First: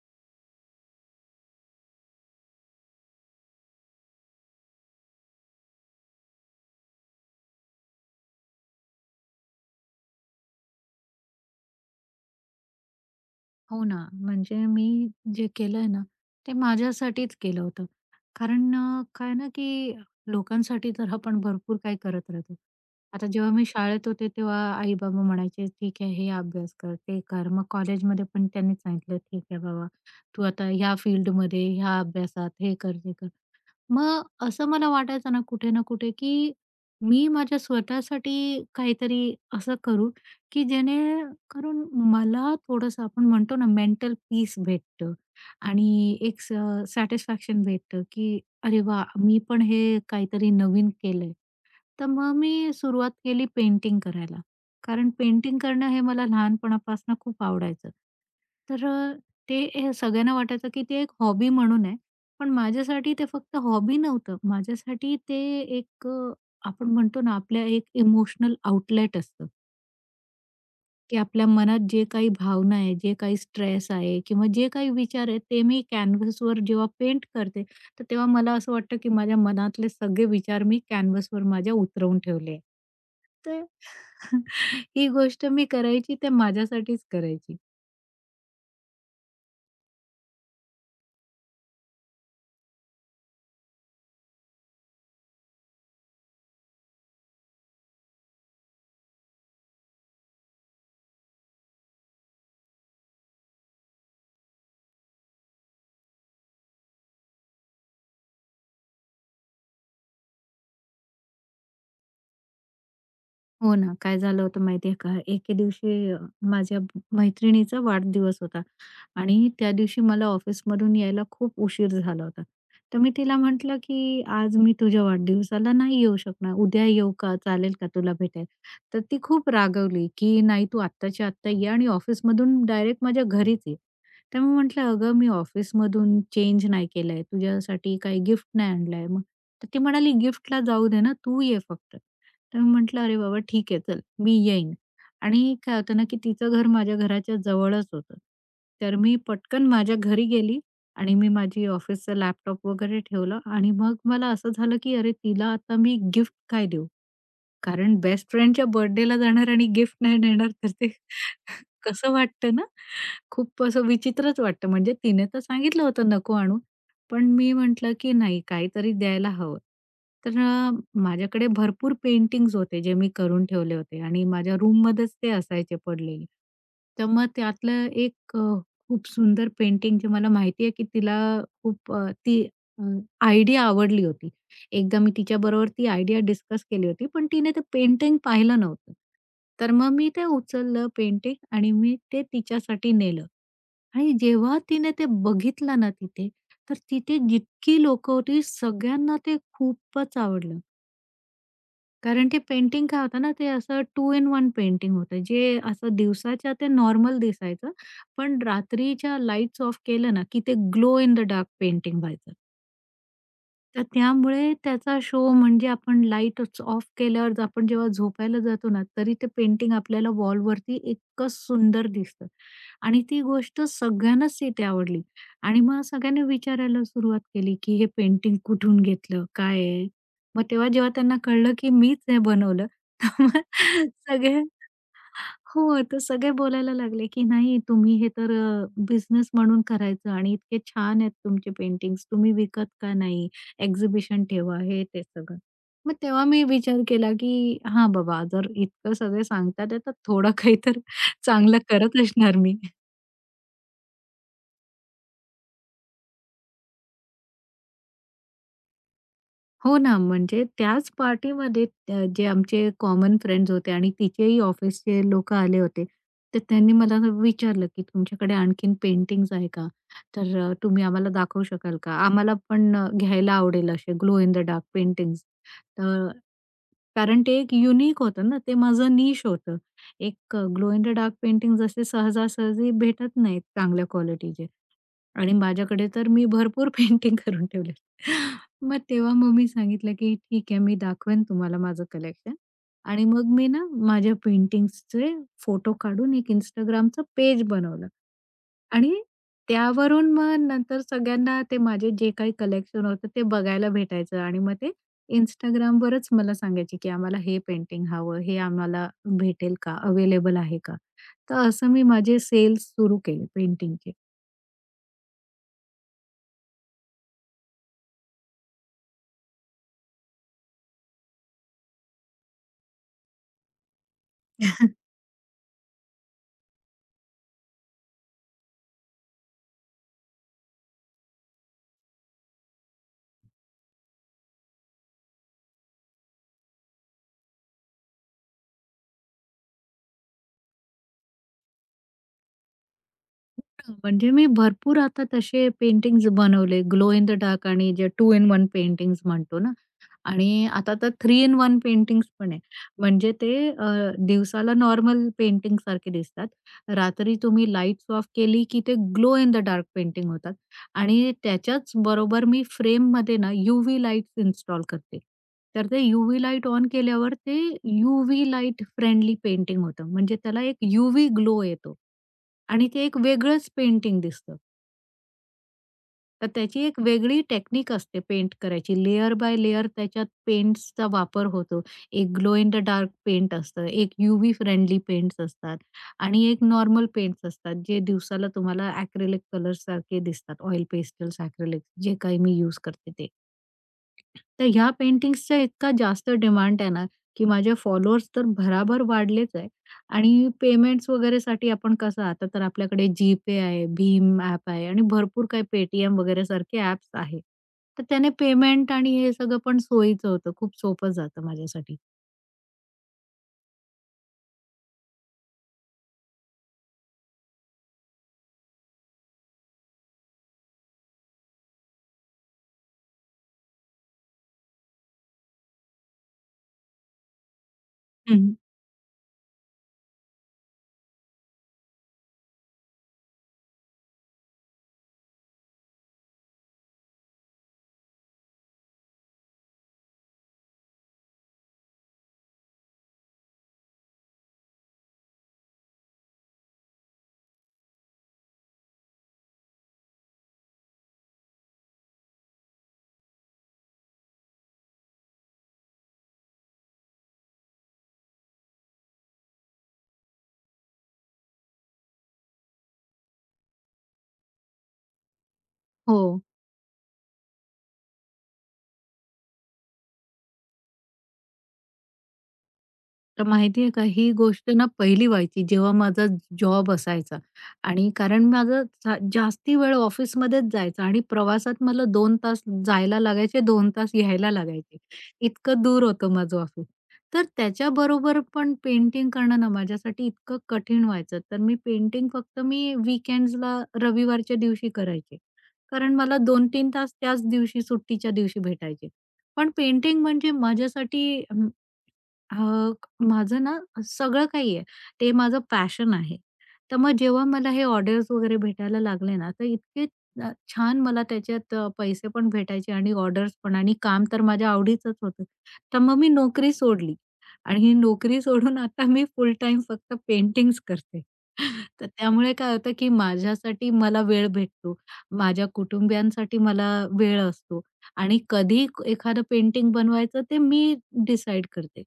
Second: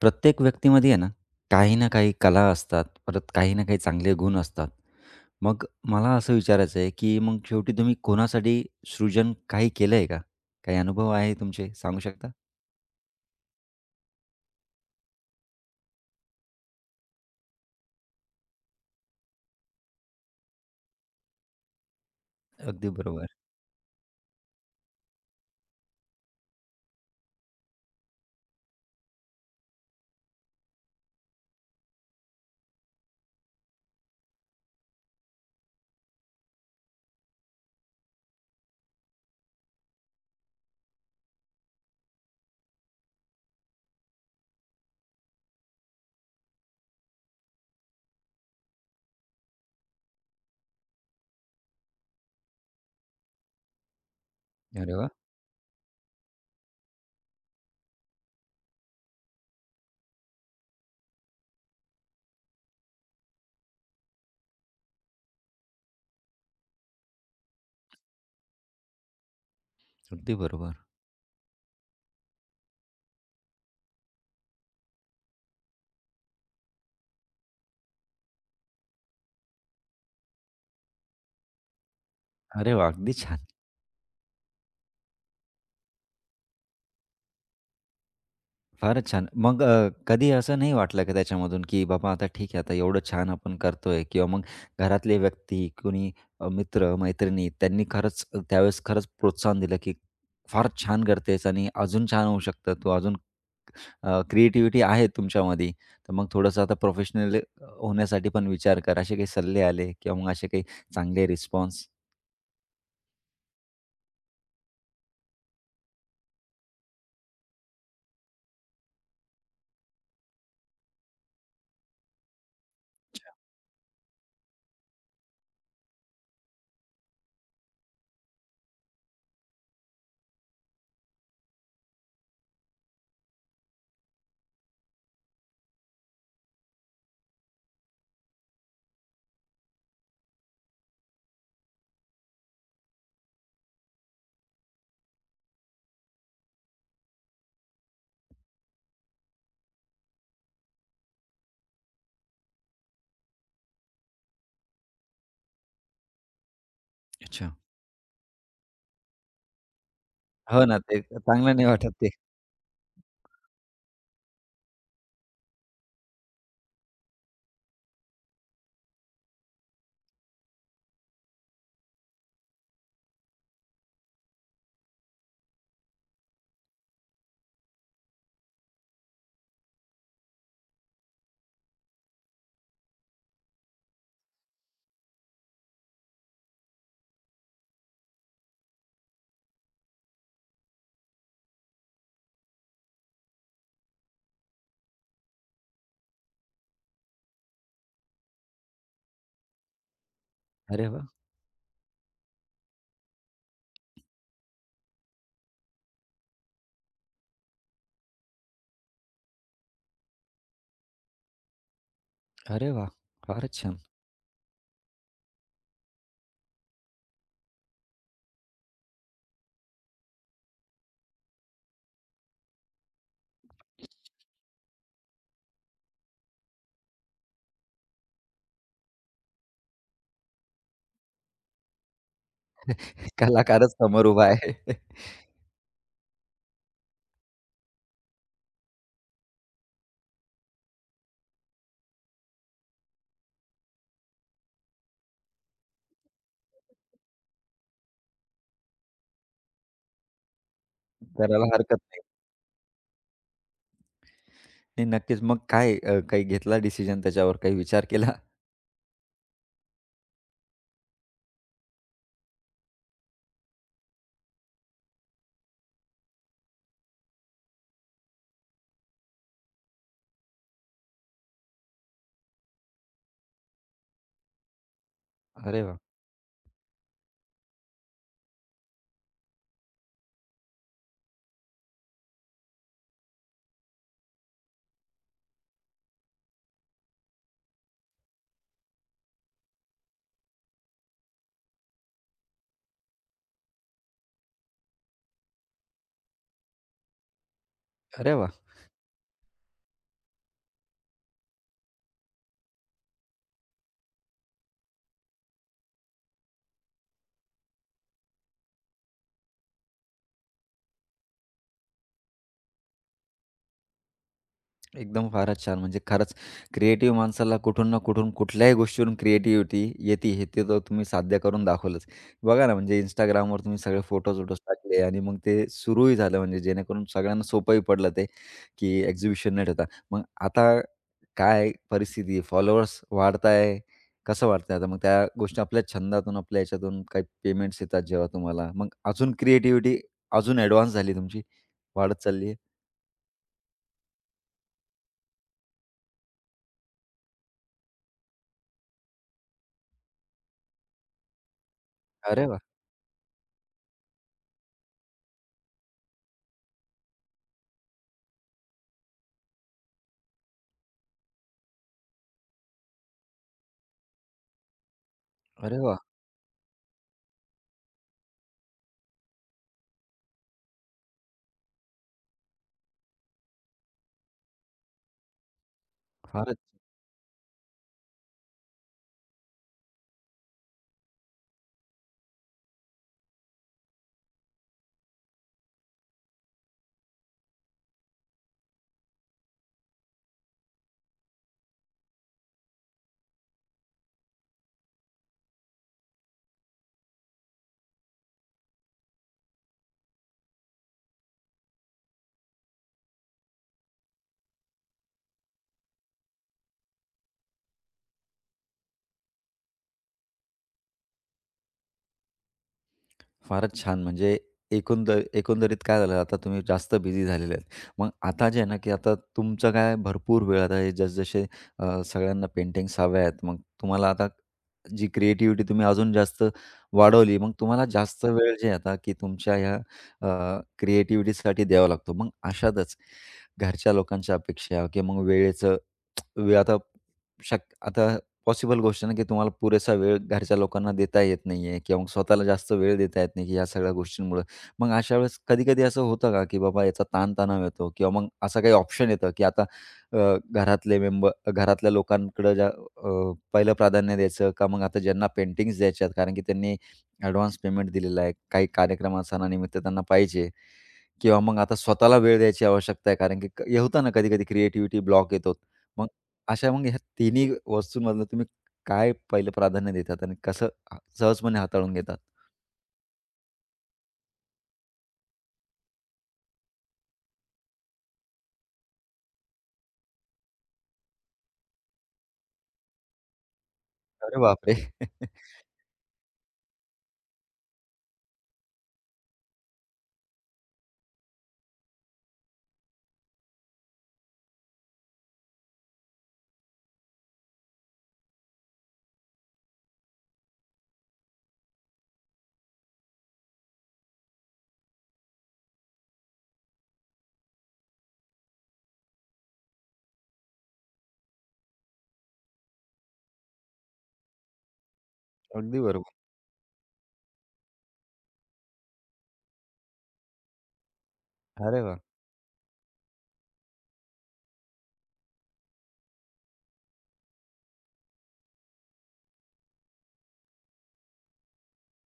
प्रत्येक व्यक्तीमध्ये आहे ना, काही ना काही कला असतात, परत काही ना काही चांगले गुण असतात. मग मला असं विचारायचं आहे, की मग शेवटी तुम्ही कोणासाठी सृजन काही केलं आहे का? काही अनुभव आहे तुमचे सांगू शकता? हो ना, म्हणजे मी जे केलंय ना, ते माझ्यासाठीच केलं होतं. कारण काय ना, की लोकांसाठी तर आपण भरपूर काही करत राहतो. अगदी आता बरोबर. जेव्हा मी शाळेत होते, तेव्हा आई-बाबा म्हणायचे, "ठीक आहे, हे अभ्यास कर, ते कर." मग कॉलेजमध्ये पण त्यांनीच सांगितलं, "ठीक आहे बाबा, तू आता ह्या फील्डमध्ये, ह्या अभ्यासात हे कर, ते कर." मग असं मला वाटायचं ना कुठे ना कुठे, की मी माझ्या स्वतःसाठी काहीतरी असं करू, की जेणेकरून मला थोडंसं आपण म्हणतो ना मेंटल पीस भेटतं आणि एक सॅटिस्फॅक्शन भेटतं, की अरे वाह! मी पण हे काहीतरी नवीन केलंय. तर मग मी सुरुवात केली पेंटिंग करायला. अरे वाह! कारण पेंटिंग करणं हे मला लहानपणापासून खूप आवडायचं. तर ते हे सगळ्यांना वाटायचं की ते एक हॉबी म्हणून आहे. पण माझ्यासाठी ते फक्त हॉबी नव्हतं. माझ्यासाठी ते एक आपण म्हणतो ना आपल्या एक इमोशनल आउटलेट असतं, अगदी बरोबर. की आपल्या मनात जे काही भावना आहे, जे काही स्ट्रेस आहे किंवा जे काही विचार आहेत ते मी कॅनव्हासवर जेव्हा पेंट करते, तर तेव्हा मला असं वाटतं की माझ्या मनातले सगळे विचार मी कॅनव्हासवर माझ्या उतरवून ठेवले आहे. अरे वाह! अगदी छान. ही गोष्ट मी करायची ते माझ्यासाठीच करायची. फारच छान. मग कधी असं नाही वाटलं का त्याच्यामधून, की बाबा आता ठीक आहे, आता एवढं छान आपण करतोय किंवा मग घरातले व्यक्ती, कोणी मित्र, मैत्रिणी त्यांनी खरंच त्यावेळेस खरंच प्रोत्साहन दिलं, की फार छान करतेस आणि अजून छान होऊ शकतं तू, अजून क्रिएटिव्हिटी आहे तुमच्यामध्ये. तर मग थोडंसं आता प्रोफेशनल होण्यासाठी पण विचार कर. असे काही सल्ले आले किंवा मग असे काही चांगले रिस्पॉन्स? हो ना, काय झालं होतं माहिती आहे का? एके दिवशी माझ्या मैत्रिणीचा वाढदिवस होता आणि त्या दिवशी मला ऑफिसमधून यायला खूप उशीर झाला होता. तर मी तिला म्हटलं, की "आज मी तुझ्या वाढदिवसाला नाही येऊ शकणार. उद्या येऊ का? चालेल का तुला भेटायला?" तर ती खूप रागवली, की "नाही, तू आत्ताच्या आत्ता ये आणि ऑफिसमधून डायरेक्ट माझ्या घरीच ये." तर मी म्हटलं, "अगं, मी ऑफिसमधून चेंज नाही केलाय. तुझ्यासाठी काही गिफ्ट नाही आणलाय मग." तर ती म्हणाली, "गिफ्टला जाऊ दे ना, तू ये फक्त." तर म्हटलं, "अरे बाबा ठीक आहे चल, मी येईन." आणि काय होतं ना, की तिचं घर माझ्या घराच्या जवळच होतं. तर मी पटकन माझ्या घरी गेली आणि मी माझी ऑफिसचा लॅपटॉप वगैरे ठेवला आणि मग मला असं झालं, की अरे तिला आता मी गिफ्ट काय देऊ? अच्छा. कारण बेस्ट फ्रेंडच्या बर्थडेला जाणार आणि गिफ्ट नाही देणार हो तर ना, ते ते चांगलं नाही वाटत ते. कसं वाटतं ना? खूप असं विचित्रच वाटतं. म्हणजे तिने तर सांगितलं होतं नको आणू. पण मी म्हटलं, की नाही काहीतरी द्यायला हवं. तर माझ्याकडे भरपूर पेंटिंग्ज होते जे मी करून ठेवले होते आणि माझ्या रूममध्येच ते असायचे पडलेले. तर मग त्यातलं एक खूप सुंदर पेंटिंग जे मला माहिती आहे, की तिला खूप ती आयडिया आवडली होती. एकदा मी तिच्याबरोबर ती आयडिया डिस्कस केली होती, पण तिने ते पेंटिंग पाहिलं नव्हतं. तर मग मी ते उचललं पेंटिंग आणि मी ते तिच्यासाठी नेलं आणि जेव्हा तिने ते बघितलं ना तिथे, तर तिथे जितकी लोकं होती सगळ्यांना ते खूपच आवडलं. अरे वाह! कारण ते पेंटिंग काय होतं ना, ते असं टू इन वन पेंटिंग होतं. जे असं दिवसाच्या ते नॉर्मल दिसायचं, पण रात्रीच्या लाईट्स ऑफ केलं ना, की ते glow in the dark painting व्हायचं. अरे वाह! फारच छान. तर त्यामुळे त्याचा शो म्हणजे आपण लाईटच ऑफ केल्यावर आपण जेव्हा झोपायला जातो ना, तरी ते पेंटिंग आपल्याला वॉलवरती इतकं सुंदर दिसतं आणि ती गोष्ट सगळ्यांनाच तिथे आवडली आणि मग सगळ्यांनी विचारायला सुरुवात केली, की "हे पेंटिंग कुठून घेतलं? काय आहे?" मग तेव्हा जेव्हा त्यांना कळलं, की मीच हे बनवलं, तर मग कलाकारच समोर उभा सगळे आहे. हो, तर सगळे बोलायला लागले, की "नाही, तुम्ही हे तर बिझनेस म्हणून करायचं आणि इतके छान आहेत तुमचे पेंटिंग्स. तुम्ही विकत का नाही?" एक्झिबिशन ठेवा, हे ते सगळं. मग तेव्हा मी विचार केला, की हां, बाबा जर इतकं सगळे सांगतात आहे, तर थोडं काहीतरी करायला चांगलं हरकत करत नाही. असणार मी. नाही, नक्कीच. मग काय काही घेतला डिसिजन त्याच्यावर? काही विचार केला? हो ना, म्हणजे त्याच पार्टीमध्ये जे आमचे कॉमन फ्रेंड्स होते आणि तिचेही ऑफिसचे लोकं आले होते. तर त्यांनी मला विचारलं, की "तुमच्याकडे आणखीन पेंटिंग्ज आहे का? तर तुम्ही आम्हाला दाखवू शकाल का? आम्हाला पण घ्यायला आवडेल असे glow in the dark paintings." अरे वाह! तर कारण ते एक युनिक होतं ना, ते माझं निश होतं. एक glow in the dark paintings असे सहजासहजी भेटत नाहीत चांगल्या क्वालिटीचे. आणि माझ्याकडे तर मी भरपूर पेंटिंग करून ठेवले. मग तेव्हा मम्मी सांगितलं, की "ठीक आहे, मी दाखवेन तुम्हाला माझं कलेक्शन." आणि मग मी ना माझ्या पेंटिंग्सचे फोटो काढून एक Instagramचं पेज बनवलं. अरे वाह! आणि त्यावरून मग नंतर सगळ्यांना ते माझे जे काही कलेक्शन होतं ते बघायला भेटायचं आणि मग ते Instagramवरच मला सांगायचे, की "आम्हाला हे पेंटिंग हवं, हे आम्हाला भेटेल का? अवेलेबल आहे का?" तर असं मी माझे सेल्स सुरू केले पेंटिंगचे. एकदम फारच छान. म्हणजे खरंच क्रिएटिव्ह माणसाला कुठून ना कुठून कुठल्याही गोष्टीवरून क्रिएटिव्हिटी येते हे ते तर तुम्ही साध्य करून दाखवलंच. बघा ना म्हणजे Instagramवर तुम्ही सगळे फोटो-वोटोज टाकले आणि मग ते सुरूही झालं म्हणजे जेणेकरून सगळ्यांना सोपंही पडलं ते, की एक्झिबिशन न ठेवता. मग आता काय परिस्थिती फॉलोअर्स वाढताय. कसं वाटतंय आता मग त्या गोष्टी आपल्या छंदातून, आपल्या ह्याच्यातून काही पेमेंट्स येतात जेव्हा तुम्हाला. मग अजून क्रिएटिव्हिटी अजून ॲडव्हान्स झाली तुमची. वाढत चालली आहे. म्हणजे मी भरपूर आता तसे पेंटिंग्ज बनवले. ग्लो इन द डार्क आणि जे टू इन वन पेंटिंग्ज म्हणतो ना, आणि आता तर थ्री इन वन पेंटिंग्स अरे पण वाह! आहे. म्हणजे ते दिवसाला नॉर्मल पेंटिंगसारखे दिसतात. रात्री तुम्ही लाईट्स ऑफ केली, की ते glow in the dark painting होतात आणि त्याच्याच बरोबर मी फ्रेम फ्रेममध्ये ना यूव्ही लाईट्स इन्स्टॉल करते. अरे तर वाह! ते यूव्ही लाईट ऑन केल्यावर ते यूव्ही लाईट फ्रेंडली पेंटिंग होतं. म्हणजे त्याला एक यूव्ही ग्लो येतो आणि ते एक वेगळंच पेंटिंग दिसतं. तर फारच त्याची एक वेगळी टेक्निक असते पेंट करायची. लेयर बाय लेयर त्याच्यात पेंट्सचा वापर होतो. एक glow in the dark paint असतं, एक यूव्ही फ्रेंडली पेंट्स असतात आणि एक नॉर्मल पेंट्स असतात, जे दिवसाला तुम्हाला ॲक्रेलिक कलर्ससारखे दिसतात. ऑइल पेस्टल्स, ॲक्रेलिक्स जे काही मी यूज करते ते. तर ह्या पेंटिंग्सचा इतका जास्त डिमांड आहे ना, की माझे फॉलोअर्स तर भराभर वाढलेच आहे आणि पेमेंट्स वगैरेसाठी आपण कसं आता तर आपल्याकडे जीपे आहे, भीम ॲप आहे आणि भरपूर काही Paytm वगैरे सारखे ॲप्स आहे. तर त्याने पेमेंट आणि हे सगळं पण सोयीचं होतं. खूप सोपं जातं माझ्यासाठी. फारच छान. म्हणजे एकंदरीत काय झालं आता तुम्ही जास्त बिझी झालेले आहेत. मग आता जे आहे ना, की आता तुमचं काय भरपूर वेळ आता हे जसजसे सगळ्यांना पेंटिंग्स हव्या आहेत. मग तुम्हाला आता जी क्रिएटिव्हिटी तुम्ही अजून जास्त वाढवली. मग तुम्हाला जास्त वेळ हं. जे आहे आता, की तुमच्या ह्या क्रिएटिव्हिटीसाठी द्यावा लागतो. मग अशातच घरच्या लोकांच्या अपेक्षा किंवा मग वेळेचं वे आता शक आता पॉसिबल गोष्ट आहे ना, की तुम्हाला पुरेसा वेळ घरच्या लोकांना देता येत नाहीये किंवा मग स्वतःला जास्त वेळ देता येत नाही, की या सगळ्या गोष्टींमुळं. मग अशा वेळेस कधी-कधी असं होतं का, की बाबा याचा ताणतणाव येतो किंवा मग असा काही ऑप्शन येतं, की आता अ, घरातले मेंबर घरातल्या लोकांकडे ज्या पहिलं प्राधान्य द्यायचं का मग आता ज्यांना पेंटिंग्स द्यायच्या कारण की त्यांनी ॲडव्हान्स पेमेंट दिलेला आहे, काही कार्यक्रम सणानिमित्त त्यांना पाहिजे किंवा मग आता स्वतःला वेळ द्यायची आवश्यकता आहे, कारण की हे होतं ना, कधी-कधी क्रिएटिव्हिटी ब्लॉक येतो. मग हो. अशा मग ह्या तिन्ही वस्तूंमधनं तुम्ही काय पहिलं प्राधान्य देतात आणि कसं सहजपणे हाताळून घेतात? तर माहिती का, ही गोष्ट ना पहिली व्हायची जेव्हा माझा जॉब असायचा आणि कारण माझं जास्ती वेळ ऑफिसमध्येच जायचा आणि प्रवासात मला 2 तास जायला लागायचे, 2 तास अरे यायला बापरे! लागायचे. इतकं दूर होतं माझं ऑफिस. तर त्याच्याबरोबर पण पेंटिंग करणं ना माझ्यासाठी इतकं कठीण व्हायचं. तर मी पेंटिंग फक्त मी वीकेंड्सला, रविवारच्या दिवशी करायचे. कारण मला 2-3 तास त्याच दिवशी सुट्टीच्या दिवशी भेटायचे. पण पेंटिंग म्हणजे माझ्यासाठी अ, माझं ना सगळं काही आहे. ते माझं पॅशन आहे. तर मग जेव्हा मला हे ऑर्डर्स वगैरे भेटायला लागले ना, तर इतके छान मला त्याच्यात पैसे पण भेटायचे आणि ऑर्डर्स पण आणि काम तर माझ्या आवडीचंच होतं. अगदी तर बरोबर. मग मी नोकरी सोडली आणि ही नोकरी सोडून आता मी फुल टाइम फक्त पेंटिंग्स करते. अरे वाह! तर त्यामुळे काय होतं, की माझ्यासाठी मला वेळ भेटतो. माझ्या कुटुंबियांसाठी मला वेळ असतो आणि कधी एखादं पेंटिंग बनवायचं ते मी डिसाईड करते.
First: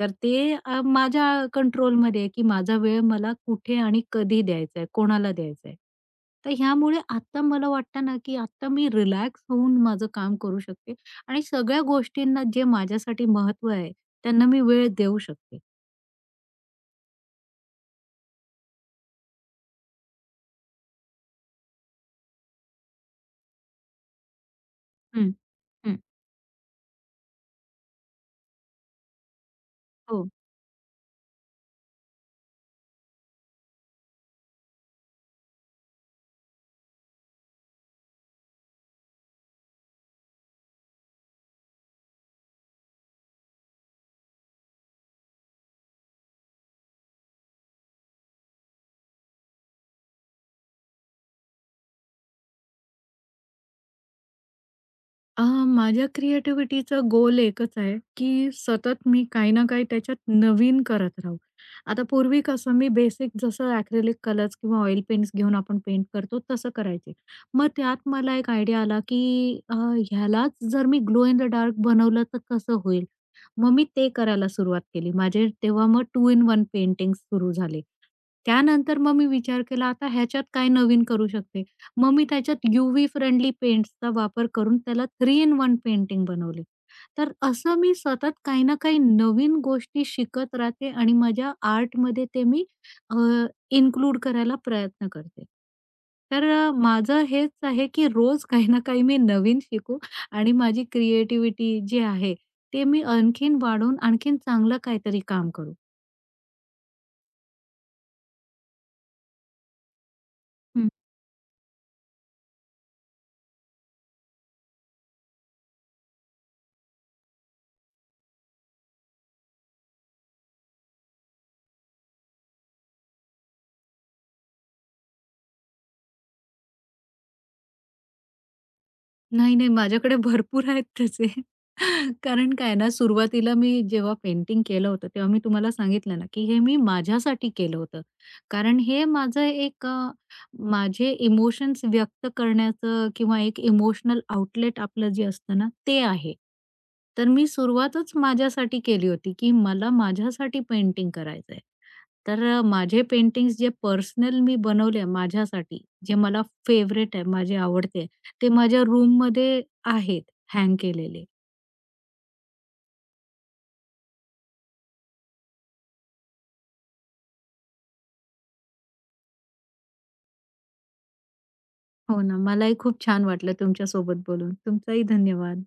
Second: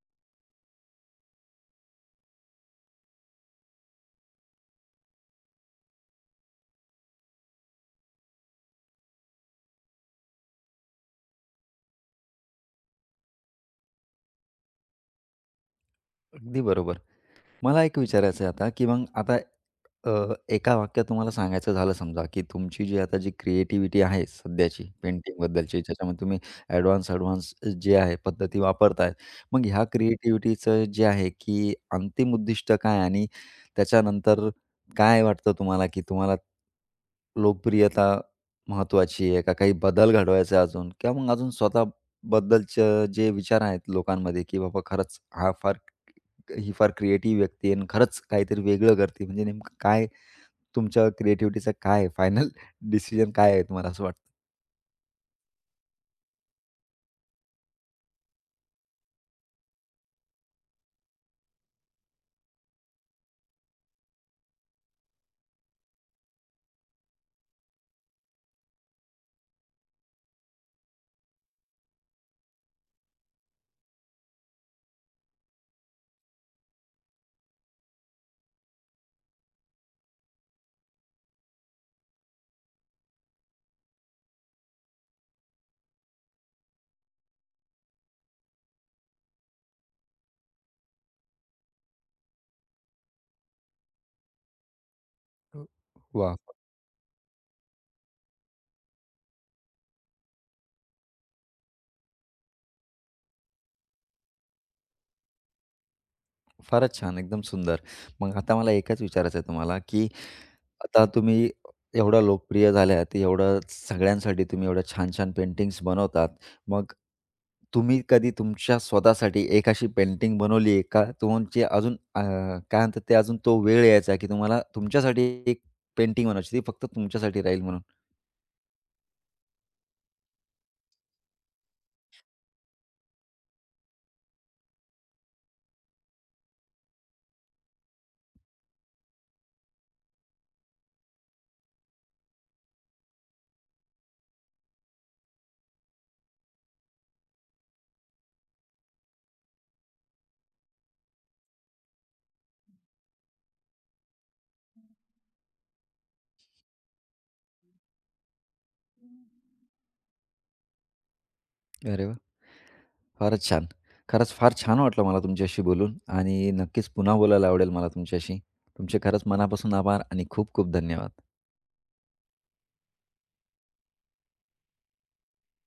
तर ते माझ्या कंट्रोलमध्ये आहे, की माझा वेळ मला कुठे आणि कधी द्यायचा आहे, कोणाला द्यायचा आहे. तर ह्यामुळे आत्ता मला वाटतं ना, की आत्ता मी रिलॅक्स होऊन माझं काम करू शकते आणि सगळ्या गोष्टींना जे माझ्यासाठी महत्त्व आहे, त्यांना मी वेळ देऊ शकते. अगदी बरोबर. मला एक विचारायचं आहे आता, की मग आता एका वाक्यात तुम्हाला सांगायचं झालं समजा, की तुमची जी क्रिएटिव्हिटी आहे सध्याची हं, पेंटिंगबद्दलची, हं. ज्याच्यामध्ये तुम्ही ॲडव्हान्स-ॲडव्हान्स जे आहे पद्धती वापरताय. मग ह्या हो. क्रिएटिव्हिटीचं जे आहे, की अंतिम उद्दिष्ट काय आणि त्याच्यानंतर काय वाटतं तुम्हाला, की तुम्हाला लोकप्रियता महत्त्वाची आहे का? काही बदल घडवायचा आहे अजून? किंवा मग अजून स्वतःबद्दलचं जे विचार आहेत लोकांमध्ये, की बाबा खरंच हा फार ही फार क्रिएटिव्ह व्यक्ती आहे आणि खरंच काहीतरी वेगळं करते. म्हणजे नेमकं काय तुमच्या क्रिएटिव्हिटीचा काय फायनल डिसिजन काय आहे तुम्हाला असं वाटतं? माझ्या क्रिएटिव्हिटीचं गोल एकच आहे, की सतत मी काही ना काही त्याच्यात नवीन करत राहू. आता पूर्वी कसं मी बेसिक जसं ॲक्रेलिक कलर्स किंवा ऑइल पेंट्स घेऊन आपण पेंट करतो तसं करायचे. मग त्यात मला एक आयडिया आला, की ह्यालाच जर मी ग्लो इन द डार्क बनवलं तर कसं होईल? मग मी ते करायला सुरुवात केली. माझे तेव्हा मग टू इन वन पेंटिंग्स सुरू झाले. त्यानंतर मग मी विचार केला, आता ह्याच्यात काय नवीन करू शकते? मग मी त्याच्यात यूव्ही फ्रेंडली पेंट्सचा वापर करून त्याला थ्री इन वन पेंटिंग बनवली. तर असं मी सतत काही ना काही नवीन गोष्टी शिकत राहते आणि माझ्या आर्टमध्ये ते मी अ, इन्क्लूड करायला प्रयत्न करते. अ, तर माझं हेच आहे की रोज काही ना काही मी नवीन शिकू आणि माझी क्रिएटिव्हिटी जी आहे, ते मी आणखीन वाढवून आणखीन चांगलं काहीतरी काम करू. फारच छान. एकदम सुंदर. मग आता मला एकच विचारायचं आहे तुम्हाला, की आता तुम्ही एवढा लोकप्रिय झाल्यात, एवढं सगळ्यांसाठी तुम्ही एवढ्या छान-छान पेंटिंग्स बनवतात. मग तुम्ही कधी तुमच्या स्वतःसाठी एक अशी पेंटिंग बनवली आहे का? तुमची अजून काय म्हणतात ते अजून तो वेळ यायचा, की तुम्हाला तुमच्यासाठी एक पेंटिंग बनवायची, ती फक्त तुमच्यासाठी राहील म्हणून? नाही, नाही. माझ्याकडे भरपूर आहेत तसे. कारण काय ना, सुरुवातीला मी जेव्हा पेंटिंग केलं होतं, तेव्हा मी तुम्हाला सांगितलं ना, की हे मी माझ्यासाठी केलं होतं. कारण हे माझं एक माझे इमोशन्स व्यक्त करण्याचं किंवा एक इमोशनल आउटलेट आपलं जे असतं ना, ते आहे. तर मी सुरुवातच माझ्यासाठी केली होती, की मला माझ्यासाठी पेंटिंग करायचंय. तर माझे पेंटिंग्स जे पर्सनल मी बनवले माझ्यासाठी, जे मला फेव्हरेट आहे, माझे आवडते, ते माझ्या रूममध्ये आहेत हँग केलेले. अरे वाह! फारच छान. खरंच फार छान वाटलं मला तुमच्याशी बोलून आणि नक्कीच पुन्हा बोलायला आवडेल मला तुमच्याशी. तुमचे खरंच मनापासून आभार आणि खूप खूप धन्यवाद. हो ना, मलाही खूप छान वाटलं तुमच्यासोबत बोलून. तुमचाही धन्यवाद.